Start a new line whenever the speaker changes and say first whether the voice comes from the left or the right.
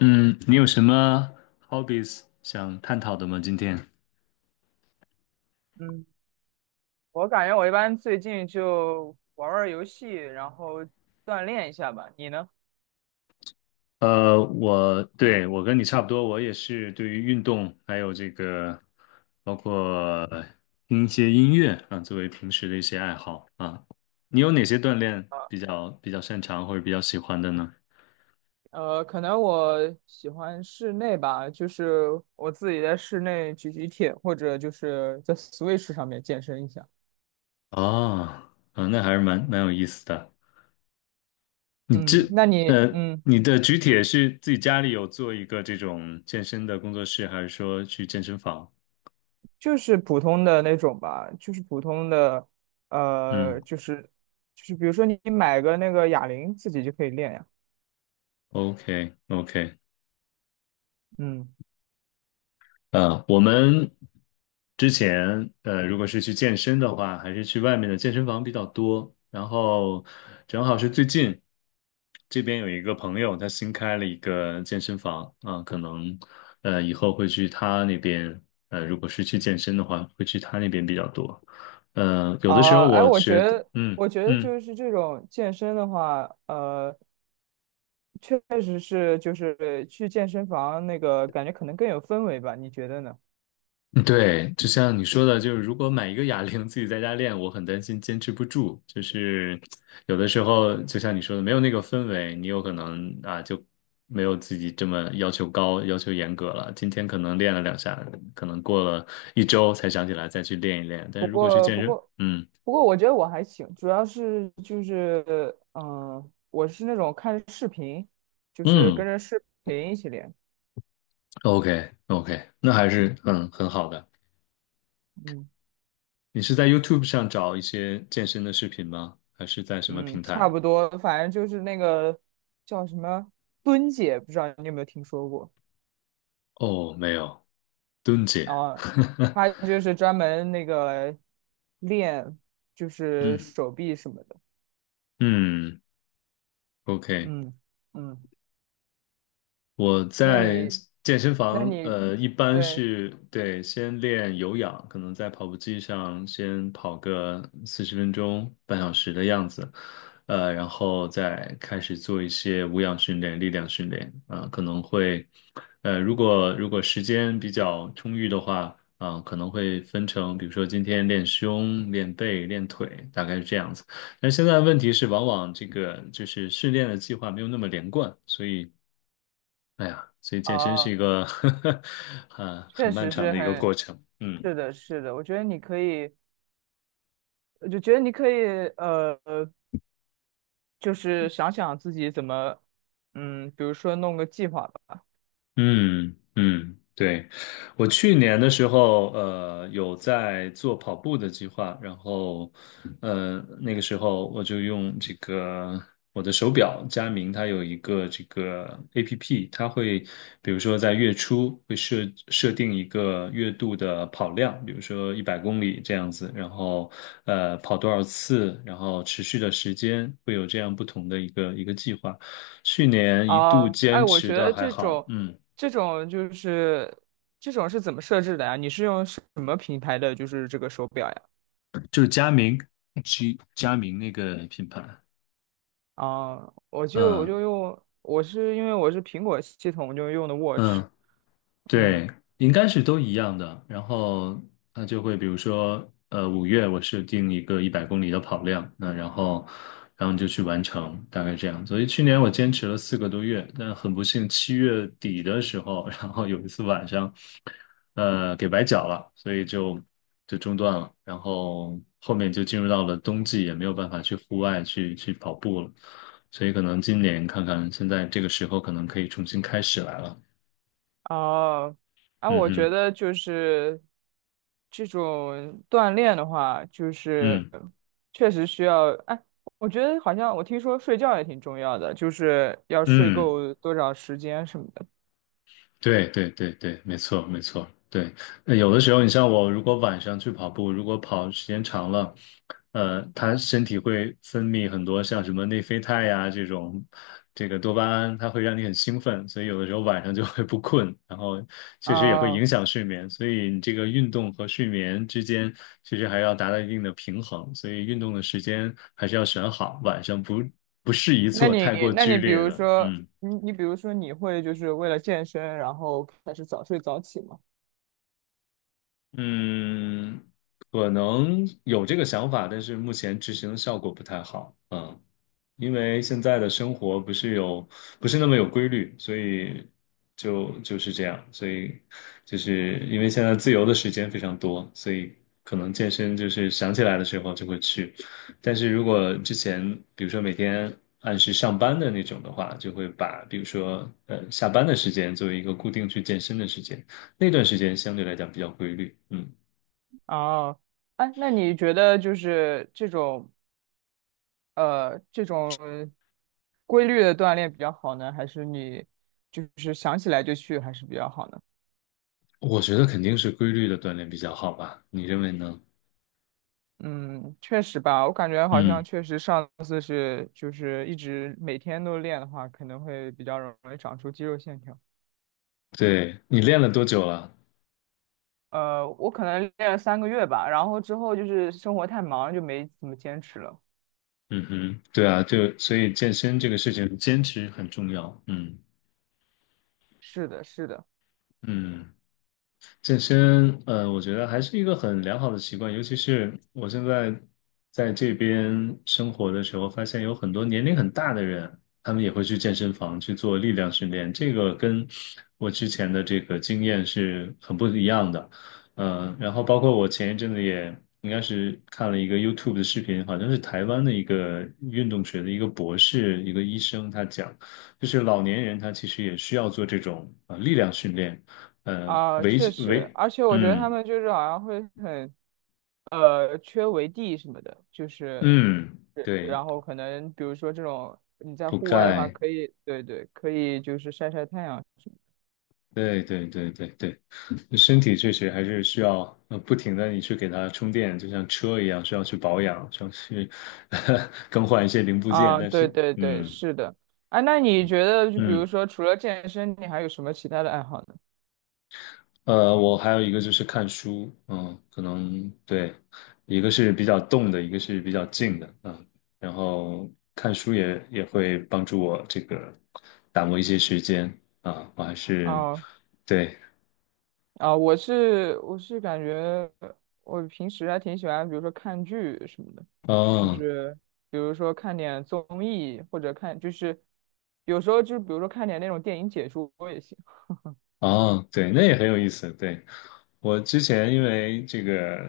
left: 嗯，你有什么 hobbies 想探讨的吗？今天？
right: 嗯，我感觉我一般最近就玩玩游戏，然后锻炼一下吧。你呢？
left: 我跟你差不多，我也是对于运动还有这个，包括听一些音乐啊，作为平时的一些爱好啊。你有哪些锻炼比较擅长或者比较喜欢的呢？
right: 可能我喜欢室内吧，就是我自己在室内举举铁，或者就是在 Switch 上面健身一下。
left: 哦，啊，那还是蛮有意思的。你这
right: 嗯，那你嗯，
left: 你的举铁是自己家里有做一个这种健身的工作室，还是说去健身房？
right: 就是普通的那种吧，就是普通的，
left: 嗯。
right: 呃，就是就是比如说你买个那个哑铃，自己就可以练呀。
left: OK OK，
right: 嗯。
left: 啊，我们之前如果是去健身的话，还是去外面的健身房比较多。然后正好是最近这边有一个朋友，他新开了一个健身房啊，可能以后会去他那边。如果是去健身的话，会去他那边比较多。有的时候
right: 啊，哎，
left: 我觉得，嗯
right: 我觉得
left: 嗯
right: 就是这种健身的话，确实是，就是去健身房那个感觉可能更有氛围吧，你觉得呢？
left: 嗯对，就像你说的，就是如果买一个哑铃自己在家练，我很担心坚持不住。就是有的时候，就像你说的，没有那个氛围，你有可能啊就没有自己这么要求高、要求严格了。今天可能练了两下，可能过了一周才想起来再去练一练。但
right: 不
left: 是如果去
right: 过，
left: 健
right: 不
left: 身，
right: 过，
left: 嗯
right: 不过，我觉得我还行，主要是就是，嗯、我是那种看视频，就是跟
left: 嗯
right: 着视频一起练，
left: ，OK OK，那还是很好的。
right: 嗯
left: 你是在 YouTube 上找一些健身的视频吗？还是在什么
right: 嗯，
left: 平
right: 差
left: 台？
right: 不多，反正就是那个叫什么蹲姐，不知道你有没有听说过？
left: 哦，没有，蹲姐。
right: 啊，她就是专门那个练，就是
left: 嗯
right: 手臂什么的，
left: 嗯，OK，
right: 嗯嗯。
left: 我
right: 那
left: 在
right: 你，
left: 健身
right: 那
left: 房，
right: 你，
left: 一般
right: 对，
left: 是先练有氧，可能在跑步机上先跑个40分钟、半小时的样子，然后再开始做一些无氧训练、力量训练，啊、可能会，如果时间比较充裕的话，啊、可能会分成，比如说今天练胸、练背、练腿，大概是这样子。但现在问题是，往往这个就是训练的计划没有那么连贯，所以。哎呀，所以健身是一
right: 哦，
left: 个 啊很
right: 确
left: 漫
right: 实
left: 长
right: 是
left: 的一个
right: 很，
left: 过程。嗯，
right: 是的，是的，我就觉得你可以，呃，呃，就是想想自己怎么，嗯，比如说弄个计划吧。
left: 嗯嗯，对，我去年的时候，有在做跑步的计划，然后，那个时候我就用这个我的手表佳明，它有一个这个 APP，它会比如说在月初会设定一个月度的跑量，比如说一百公里这样子，然后跑多少次，然后持续的时间，会有这样不同的一个一个计划。去年一度
right: 啊，哎，
left: 坚
right: 我
left: 持
right: 觉
left: 的
right: 得
left: 还
right: 这
left: 好，
right: 种，
left: 嗯。
right: 这种就是这种是怎么设置的呀？你是用什么品牌的就是这个手表呀？
left: 就是佳明，G 佳明那个品牌，
right: 啊，我就我
left: 嗯
right: 就用，我是因为我是苹果系统，我就用的 Watch,
left: 嗯，
right: 嗯。
left: 对，应该是都一样的。然后它就会，比如说，五月我设定一个一百公里的跑量，那然后就去完成，大概这样。所以去年我坚持了4个多月，但很不幸，七月底的时候，然后有一次晚上，给崴脚了，所以就中断了。然后后面就进入到了冬季，也没有办法去户外去跑步了。所以可能今年看看，现在这个时候可能可以重新开始来了。
right: 哦，啊，
left: 嗯
right: 我觉
left: 哼，
right: 得就是这种锻炼的话，就是
left: 嗯。
right: 确实需要。哎，我觉得好像我听说睡觉也挺重要的，就是要睡
left: 嗯，
right: 够多少时间什么的。
left: 对对对对，没错没错，对。那有的时候，你像我，如果晚上去跑步，如果跑时间长了，它身体会分泌很多像什么内啡肽呀、这种，这个多巴胺，它会让你很兴奋，所以有的时候晚上就会不困，然后确实也会影
right: 哦，
left: 响睡眠，所以你这个运动和睡眠之间其实还要达到一定的平衡，所以运动的时间还是要选好，晚上不适宜
right: 那
left: 做太
right: 你
left: 过
right: 那
left: 剧
right: 你比
left: 烈
right: 如
left: 的，
right: 说，
left: 嗯
right: 你你比如说你会就是为了健身，然后开始早睡早起吗？
left: 嗯，可能有这个想法，但是目前执行的效果不太好。嗯，因为现在的生活不是那么有规律，所以就是这样。所以就是因为现在自由的时间非常多，所以可能健身就是想起来的时候就会去。但是如果之前，比如说每天按时上班的那种的话，就会把比如说下班的时间作为一个固定去健身的时间。那段时间相对来讲比较规律，嗯，
right: 哦，哎，那你觉得就是这种。规律的锻炼比较好呢，还是你就是想起来就去还是比较好呢？
left: 我觉得肯定是规律的锻炼比较好吧，你认为呢？
right: 嗯，确实吧，我感觉好像
left: 嗯，
right: 确实上次是就是一直每天都练的话，可能会比较容易长出肌肉线条。
left: 对，你练了多久了？
right: 我可能练了三个月吧，然后之后就是生活太忙了就没怎么坚持了。
left: 嗯哼，对啊，就所以健身这个事情坚持很重要，嗯
right: 是的，是的。
left: 嗯。健身，我觉得还是一个很良好的习惯，尤其是我现在在这边生活的时候，发现有很多年龄很大的人，他们也会去健身房去做力量训练，这个跟我之前的这个经验是很不一样的。然后包括我前一阵子也应该是看了一个 YouTube 的视频，好像是台湾的一个运动学的一个博士，一个医生，他讲，就是老年人他其实也需要做这种力量训练。呃，
right: 啊，
left: 维
right: 确实，
left: 维，
right: 而且我觉得他
left: 嗯
right: 们就是好像会很，缺围地什么的，就是，
left: 嗯，
right: 对
left: 对，
right: 然后可能比如说这种你在
left: 补
right: 户外的话，
left: 钙，
right: 可以，对对，可以就是晒晒太阳什么
left: 对对对对对，身体确实还是需要不停的你去给它充电，就像车一样，需要去保养，需要去 更换一些零部
right: 的
left: 件，
right: 啊，
left: 但
right: 对
left: 是，
right: 对对，
left: 嗯
right: 是的，啊，那你觉得就比如
left: 嗯。
right: 说除了健身，你还有什么其他的爱好呢？
left: 我还有一个就是看书，嗯，可能对，一个是比较动的，一个是比较静的，嗯，然后看书也会帮助我这个打磨一些时间啊，我还是
right: 哦、
left: 对，
right: 啊，我是感觉我平时还挺喜欢，比如说看剧什么的，就
left: 哦
right: 是比如说看点综艺或者看，就是有时候就是比如说看点那种电影解说也行。
left: 哦，对，那也很有意思，对，我之前因为这个，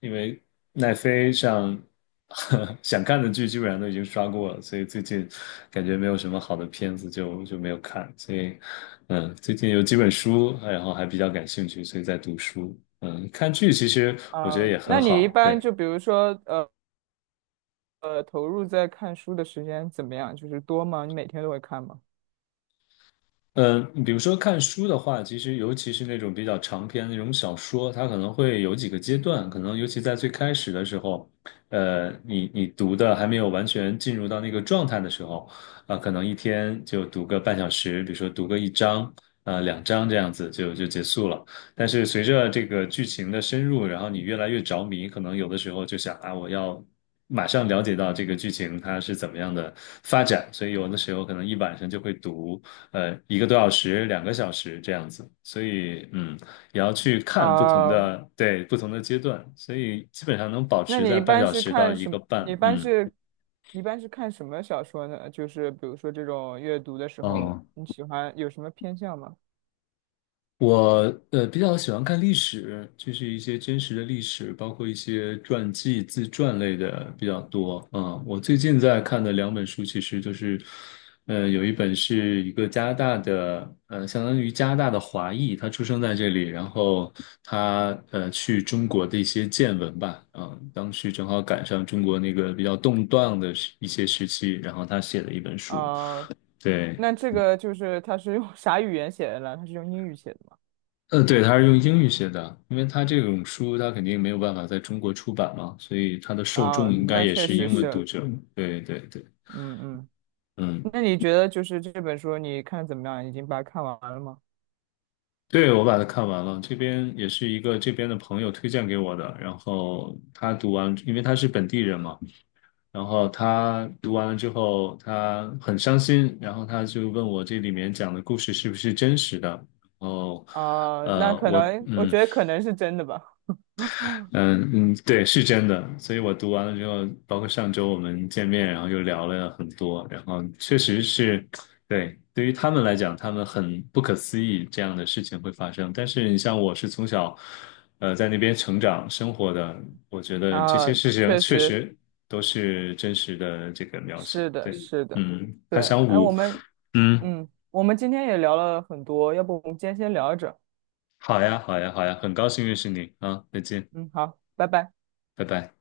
left: 因为奈飞上 想看的剧基本上都已经刷过了，所以最近感觉没有什么好的片子就没有看。所以，嗯，最近有几本书，然后还比较感兴趣，所以在读书。嗯，看剧其实我觉得
right: 啊，
left: 也
right: 那
left: 很
right: 你一
left: 好，
right: 般
left: 对。
right: 就比如说呃呃投入在看书的时间怎么样？就是多吗？你每天都会看吗？
left: 嗯呃比如说看书的话，其实尤其是那种比较长篇的那种小说，它可能会有几个阶段，可能尤其在最开始的时候，呃，你你读的还没有完全进入到那个状态的时候，啊、可能一天就读个半小时，比如说读个一章，呃，两章这样子就就结束了。但是随着这个剧情的深入，然后你越来越着迷，可能有的时候就想啊，我要。马上了解到这个剧情它是怎么样的发展，所以有的时候可能一晚上就会读，呃1个多小时、2个小时这样子，所以嗯，也要去看不同
right: 啊，
left: 的，对，不同的阶段，所以基本上能保
right: 那
left: 持
right: 你
left: 在
right: 一
left: 半
right: 般
left: 小
right: 是
left: 时到
right: 看
left: 一
right: 什
left: 个
right: 么？
left: 半，
right: 你一般
left: 嗯，
right: 是一般是看什么小说呢？就是比如说这种阅读的时
left: 嗯
right: 候，
left: 哦，
right: 你喜欢有什么偏向吗？
left: 我比较喜欢看历史，就是一些真实的历史，包括一些传记、自传类的比较多。嗯，我最近在看的两本书，其实就是，有一本是一个加拿大的，相当于加拿大的华裔，他出生在这里，然后他去中国的一些见闻吧。嗯，当时正好赶上中国那个比较动荡的一些时期，然后他写了一本书。
right: 啊、
left: 对。
right: 那这个就是它是用 啥语言写的呢？它是用英语写的吗？
left: 对，他是用英语写的，因为他这种书他肯定没有办法在中国出版嘛，所以他的受
right: 啊、
left: 众应该
right: 那
left: 也
right: 确
left: 是
right: 实
left: 英文读
right: 是，
left: 者。对对对，
right: 嗯嗯。
left: 嗯，
right: 那你觉得就是这本书你看得怎么样？已经把它看完了吗？
left: 对，我把它看完了，这边也是一个这边的朋友推荐给我的，然后他读完，因为他是本地人嘛，然后他读完了之后，他很伤心，然后他就问我这里面讲的故事是不是真实的，然后，
right: 啊、那可
left: 我
right: 能我
left: 嗯。
right: 觉得可能是真的吧。
left: 嗯嗯，对，是真的。所以我读完了之后，包括上周我们见面，然后又聊了很多，然后确实是，对，对于他们来讲，他们很不可思议这样的事情会发生。但是你像我是从小，在那边成长生活的，我觉得这些
right: 啊，
left: 事情
right: 确
left: 确
right: 实
left: 实都是真实的这个描写。
right: 是的，
left: 对，
right: 是的，
left: 嗯，他
right: 对。
left: 想
right: 哎，
left: 五，嗯，
right: 嗯，我们今天也聊了很多，要不我们今天先聊着。
left: 好呀，好呀，好呀，很高兴认识你啊，再见，
right: 嗯，好，拜拜。
left: 拜拜。